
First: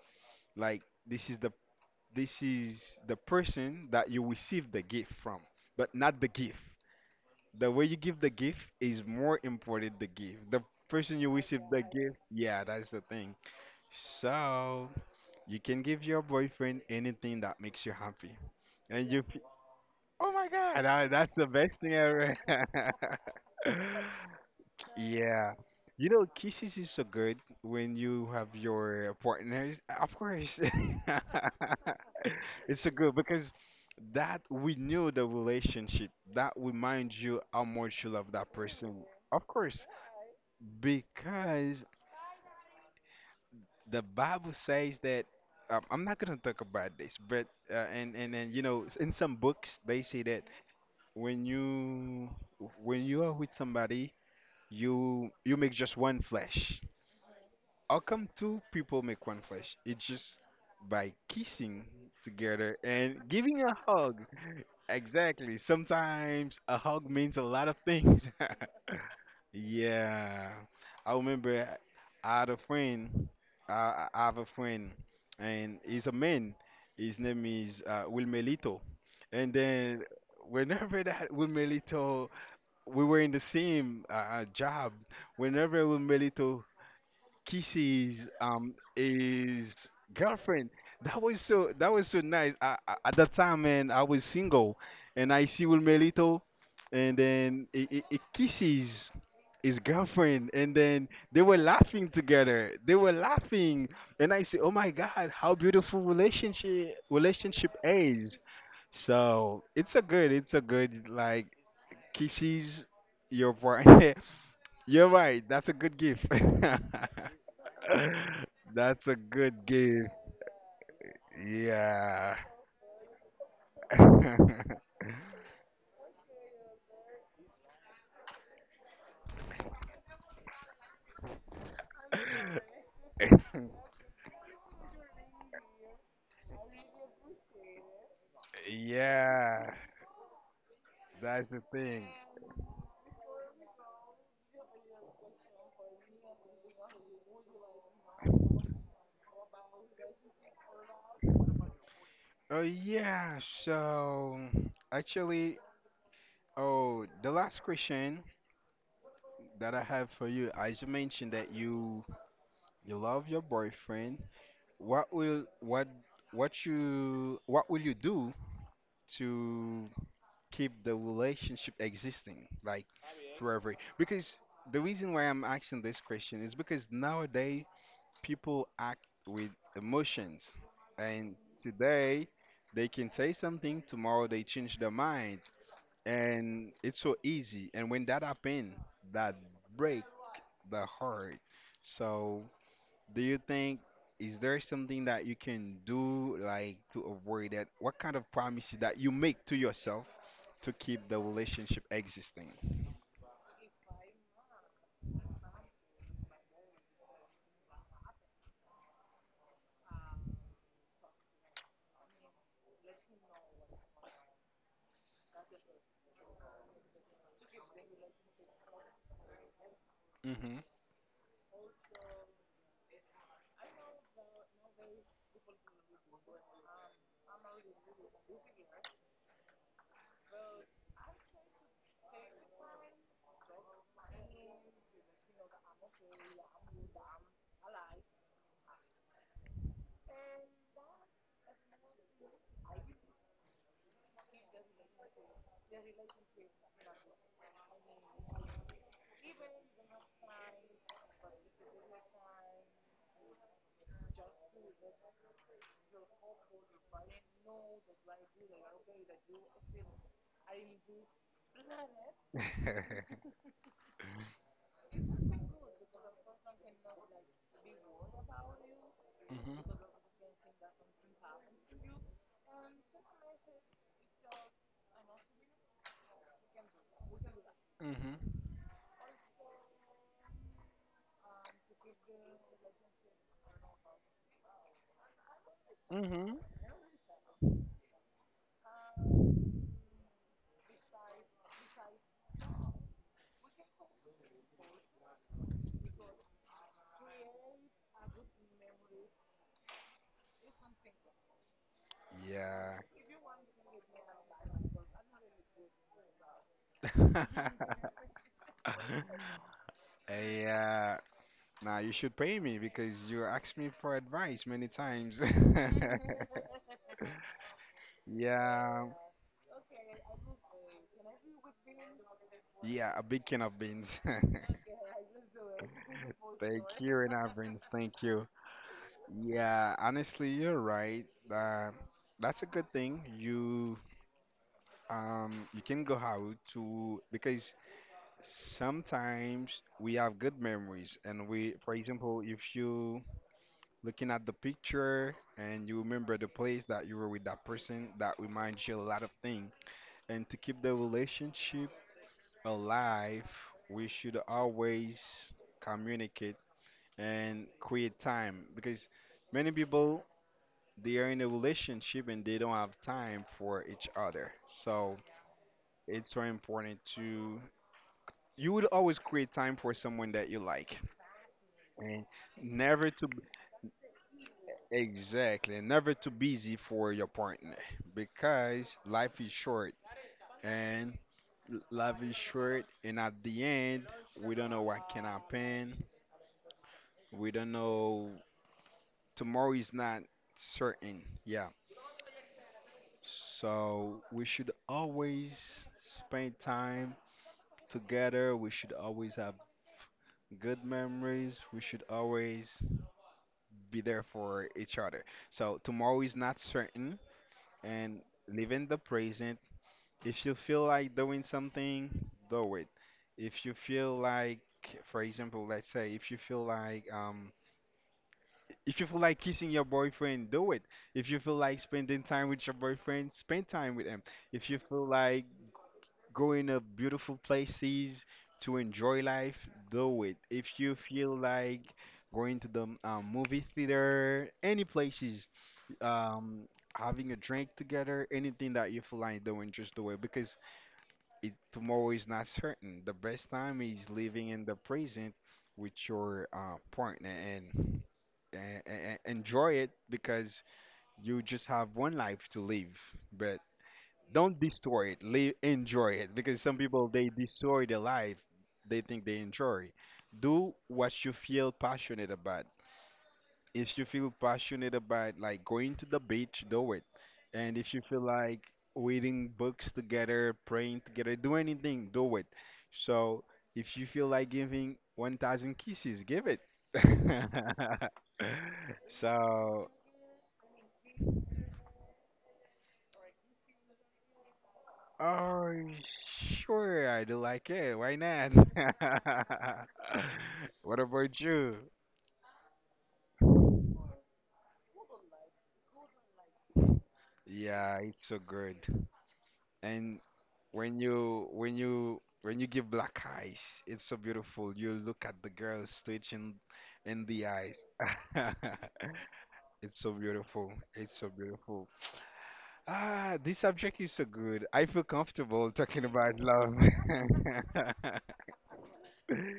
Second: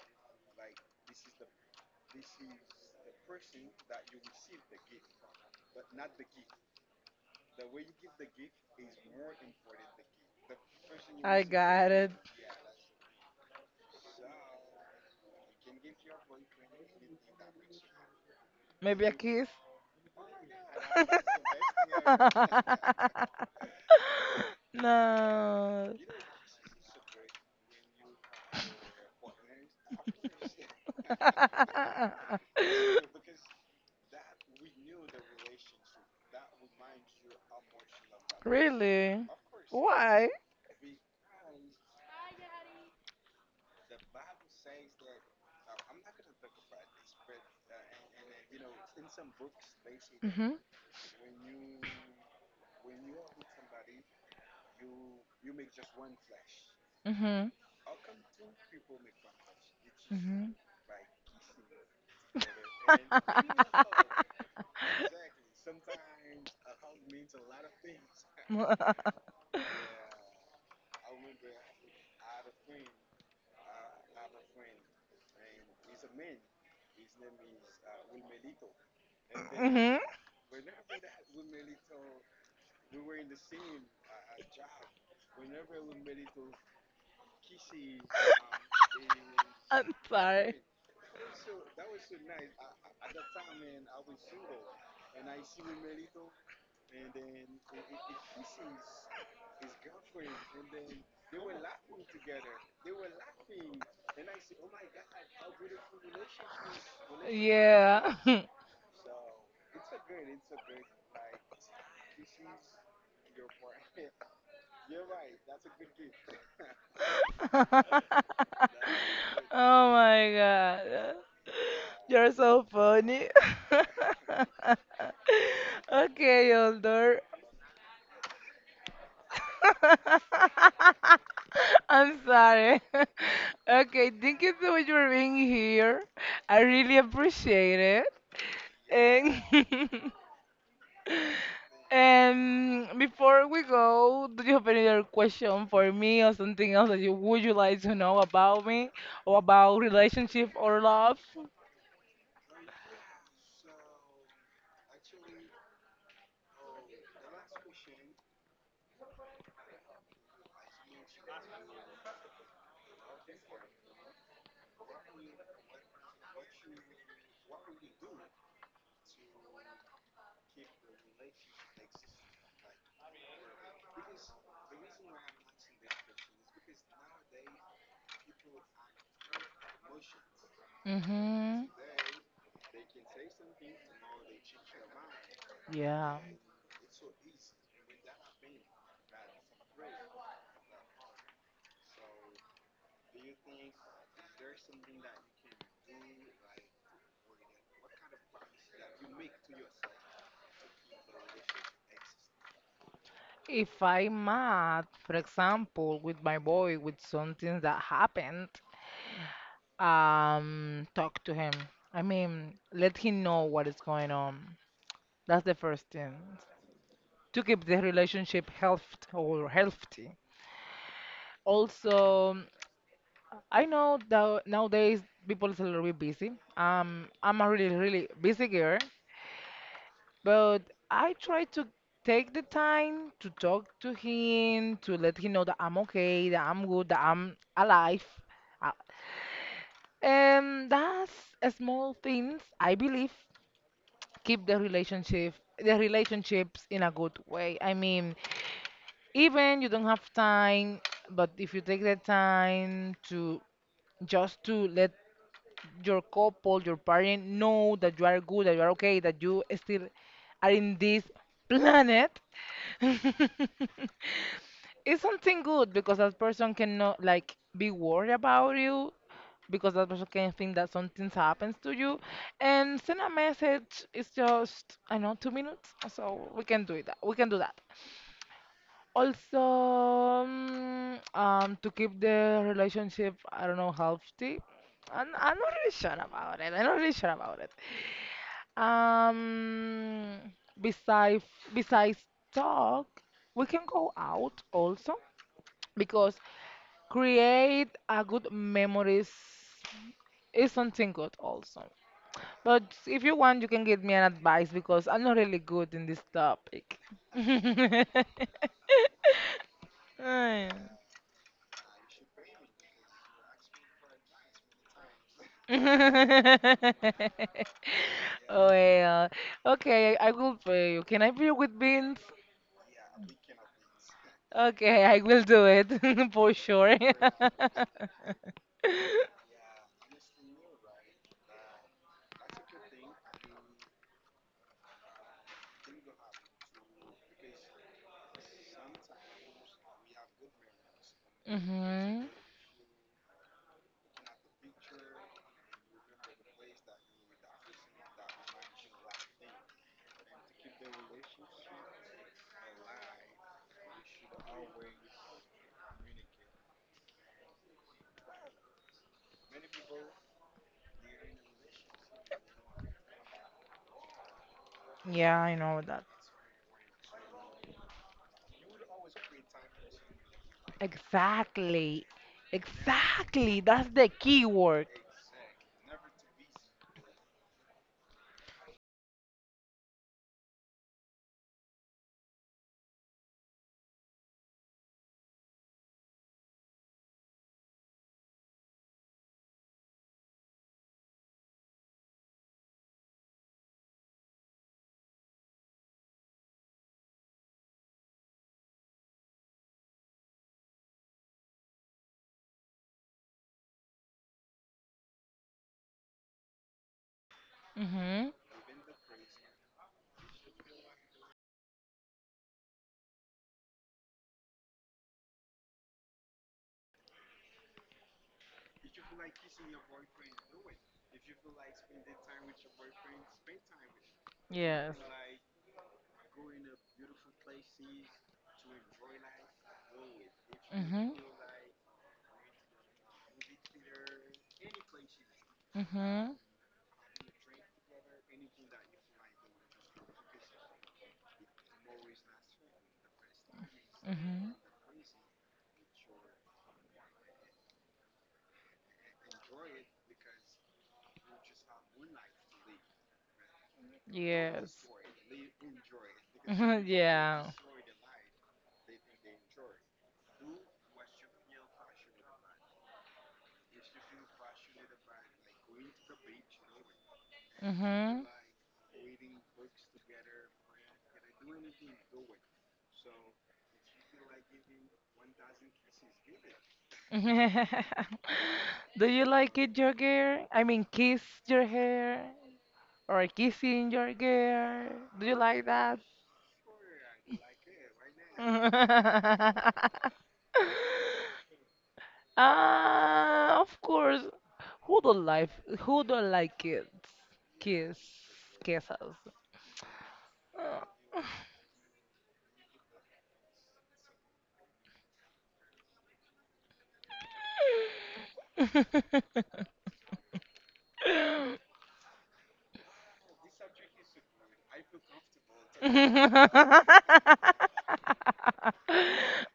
S2: Like this is the person that you receive the gift from, but not the gift. The way you give the gift is more important the gift. The person you
S1: I
S2: receive the
S1: got it.
S2: gift, yeah, that's the thing. So you can give your boyfriend anything that makes you happy,
S1: Maybe a
S2: and
S1: kiss.
S2: oh my God, I, that's the best thing ever. Yeah.
S1: No.
S2: You know, kisses is so good when you have your partners. Of course. It's so good because that we knew the relationship. That reminds you how much you love that person.
S1: Really?
S2: Of course.
S1: Why?
S2: Because the Bible says that I'm not gonna talk about this, but and you know, in some books they say that
S1: Mhm.
S2: when you when you are with somebody, you make just one flesh.
S1: Mhm.
S2: How come two people make one flesh? It's just
S1: Mhm.
S2: by kissing together and giving a hug. Exactly. Sometimes a hug means a lot of things. Yeah, I remember I had a friend. I have a friend, and he's a man. His name is Wilmelito. And
S1: Mhm.
S2: then whenever that Wilmelito, we were in the same job. Whenever Wilmelito kisses his
S1: I'm sorry.
S2: girlfriend. That was so, that was so nice. At that time, man, I was single, and I see Wilmerito, and then he kisses his girlfriend, and then they were laughing together. They were laughing, and I say, "Oh my God, how beautiful relationship
S1: Yeah.
S2: is." So it's a good like kisses your partner. You're right. That's a good gift. That's a good
S1: Oh
S2: gift.
S1: my God. You're
S2: Yeah.
S1: so funny. Okay, Oldor. I'm sorry. Okay, thank you so much for being here. I really appreciate it.
S2: Yeah,
S1: And
S2: that's the thing.
S1: and before we go, do you have any other question for me or something else that you would you like to know about me or about relationship or love?
S2: Oh yeah, so actually, oh, the last question that I have for you, as you mentioned that you love your boyfriend, what will what what you, what will you do to keep the relationship existing like forever, because the reason why I'm asking this question is because nowadays people act with emotions, and
S1: Mm-hmm.
S2: today they can say something, tomorrow they change their mind,
S1: Yeah.
S2: and it's so easy, and when that happens, that break the heart. So do you think, is there something that you can do like to avoid that, what kind of promises that you make to yourself to keep the relationship existing?
S1: If I'm mad, for example, with my boy, with something that happened, talk to him. I mean, let him know what is going on. That's the first thing to keep the relationship healthy or healthy.
S2: Mhm.
S1: Also, I know that nowadays people is a little bit busy. I'm a really, really busy girl, but I try to take the time to talk to him, to let him know that I'm okay, that I'm good, that I'm alive. Uh, And that's a small things, I believe, keep the relationship, the relationships in a good way. I mean, even you don't have time, but if you take the time to just to let your couple, your parent know that you are good, that you are okay, that you still are in this planet,
S2: Mhm.
S1: it's something good because that person cannot like be worried about you because that person can think that something happens to you and send a message is just I know 2 minutes so we can do it we can do that
S2: Mhm.
S1: also, to keep the relationship, I don't know, healthy. I'm not really sure
S2: Mhm.
S1: about it. I'm not really sure about it. Um, besides, besides talk, we can go out also because create a good memories is something good also. But
S2: Yeah.
S1: if you want, you can give me an advice because I'm not really good in this topic. Ay.
S2: Yeah. Now you should pay me because you asked me for advice many times. Yeah.
S1: Well, okay, I will pay you. Can I pay you with beans?
S2: Yeah, a big can of beans.
S1: Okay, I will do it for
S2: Thank
S1: sure.
S2: you in advance. Thank you. Yeah, honestly, you're right. That's a good thing. You you can go out to because sometimes we have good memories, and we, for
S1: Hmm.
S2: example, if you looking at the picture and you remember the place that you were with that person, that reminds you a lot of things. And to keep the relationship alive, we should always communicate and create time because many people they are in a relationship and they don't have time for each other. So
S1: Yeah, I know that.
S2: it's very important to you will always create time for someone that you like
S1: Exactly.
S2: and never to
S1: Exactly. That's the key word.
S2: exactly never too busy for your partner because life is short and life is short, and at the end we don't know what can happen. We don't know, tomorrow is not certain, yeah. So we should always spend time together, we should always have good memories, we should always be there for each other. So tomorrow is not certain, and
S1: Mm-hmm.
S2: live in the present. If you feel like doing something, do it. If you feel like, for example, let's say, if you feel like, if you feel like kissing your boyfriend, do it. If you feel like spending time with your boyfriend, spend time with him. If you
S1: Yes.
S2: feel like going to beautiful places to enjoy life, do it. If you
S1: Mm-hmm.
S2: feel like going to the movie theater, any places,
S1: Mm-hmm.
S2: um, having a drink together, anything that you feel like doing, just do it because it, tomorrow is not certain. The best time is living
S1: Mm-hmm.
S2: in the present with your partner and enjoy it because you just have one life to live. But don't
S1: Yes.
S2: destroy it. Live, enjoy it because some people they
S1: Yeah.
S2: destroy their life. They think they enjoy. Do what you feel passionate about if you feel passionate about like going to the beach, do it. And if you feel
S1: Mm-hmm.
S2: like reading books together, praying together, do anything, do it. So if you feel like giving 1,000 kisses, give it.
S1: Do you like it
S2: So,
S1: your girl? I mean, kiss your hair or kissing your girl? Do you like
S2: oh,
S1: that?
S2: sure, I do like it. Why not? What about you?
S1: Ah, of course. Who don't like who don't like kids? Kiss,
S2: Yeah, it's so good.
S1: kisses.
S2: And
S1: Ah.
S2: When you give black eyes, it's so beautiful. You look at the girls stitching in the eyes. It's so beautiful. It's so beautiful. Ah, this subject is so good. I feel comfortable talking about love.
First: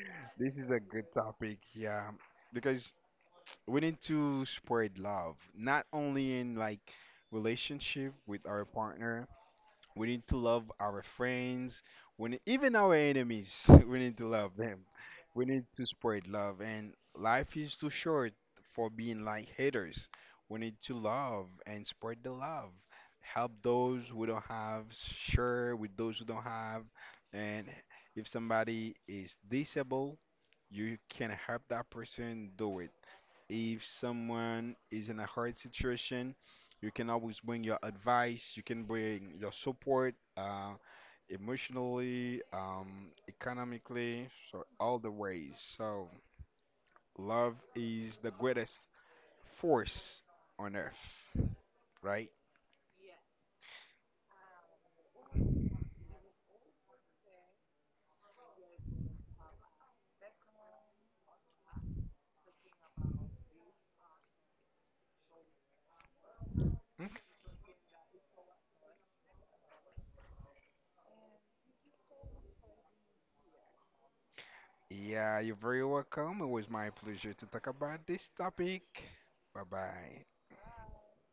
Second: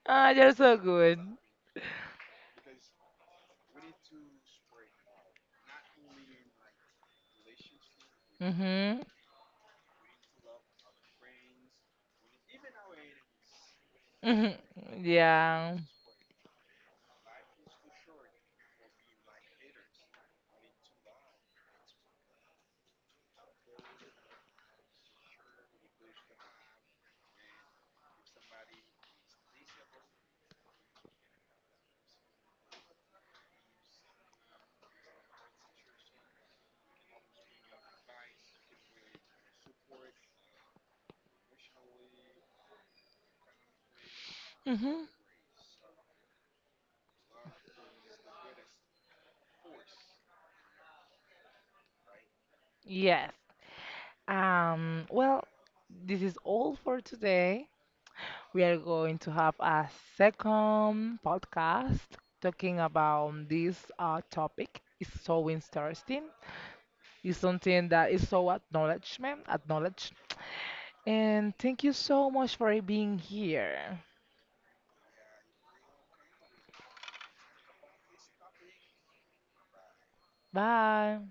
S1: Ah, you're
S2: This is
S1: so
S2: a good
S1: good.
S2: topic, yeah, because we need to spread love, not only in like relationship with our
S1: Mm-hmm.
S2: partner. We need to love our friends. We need, even our enemies. We need to
S1: Mm-hmm.
S2: love them. We need
S1: Yeah.
S2: to spread love. And life is too short for being like haters. We need to love and spread the love. Help those who don't have. Share with those who don't have. And if somebody is disabled, you can help that person do it. If someone is in a hard situation, you can always bring your advice, you can bring your support, emotionally, economically, so all
S1: Mm-hmm.
S2: the ways. So love is the greatest force on earth, right?
S1: Yes. Um, well, this is all for today. We are going to have a second podcast talking about this topic. It's so interesting.
S2: Okay.
S1: It's something that is so acknowledgement, acknowledged. And thank you so much for being here.
S2: Yeah, you're very welcome. It was my pleasure to talk about this topic. Bye bye.
S1: Bye.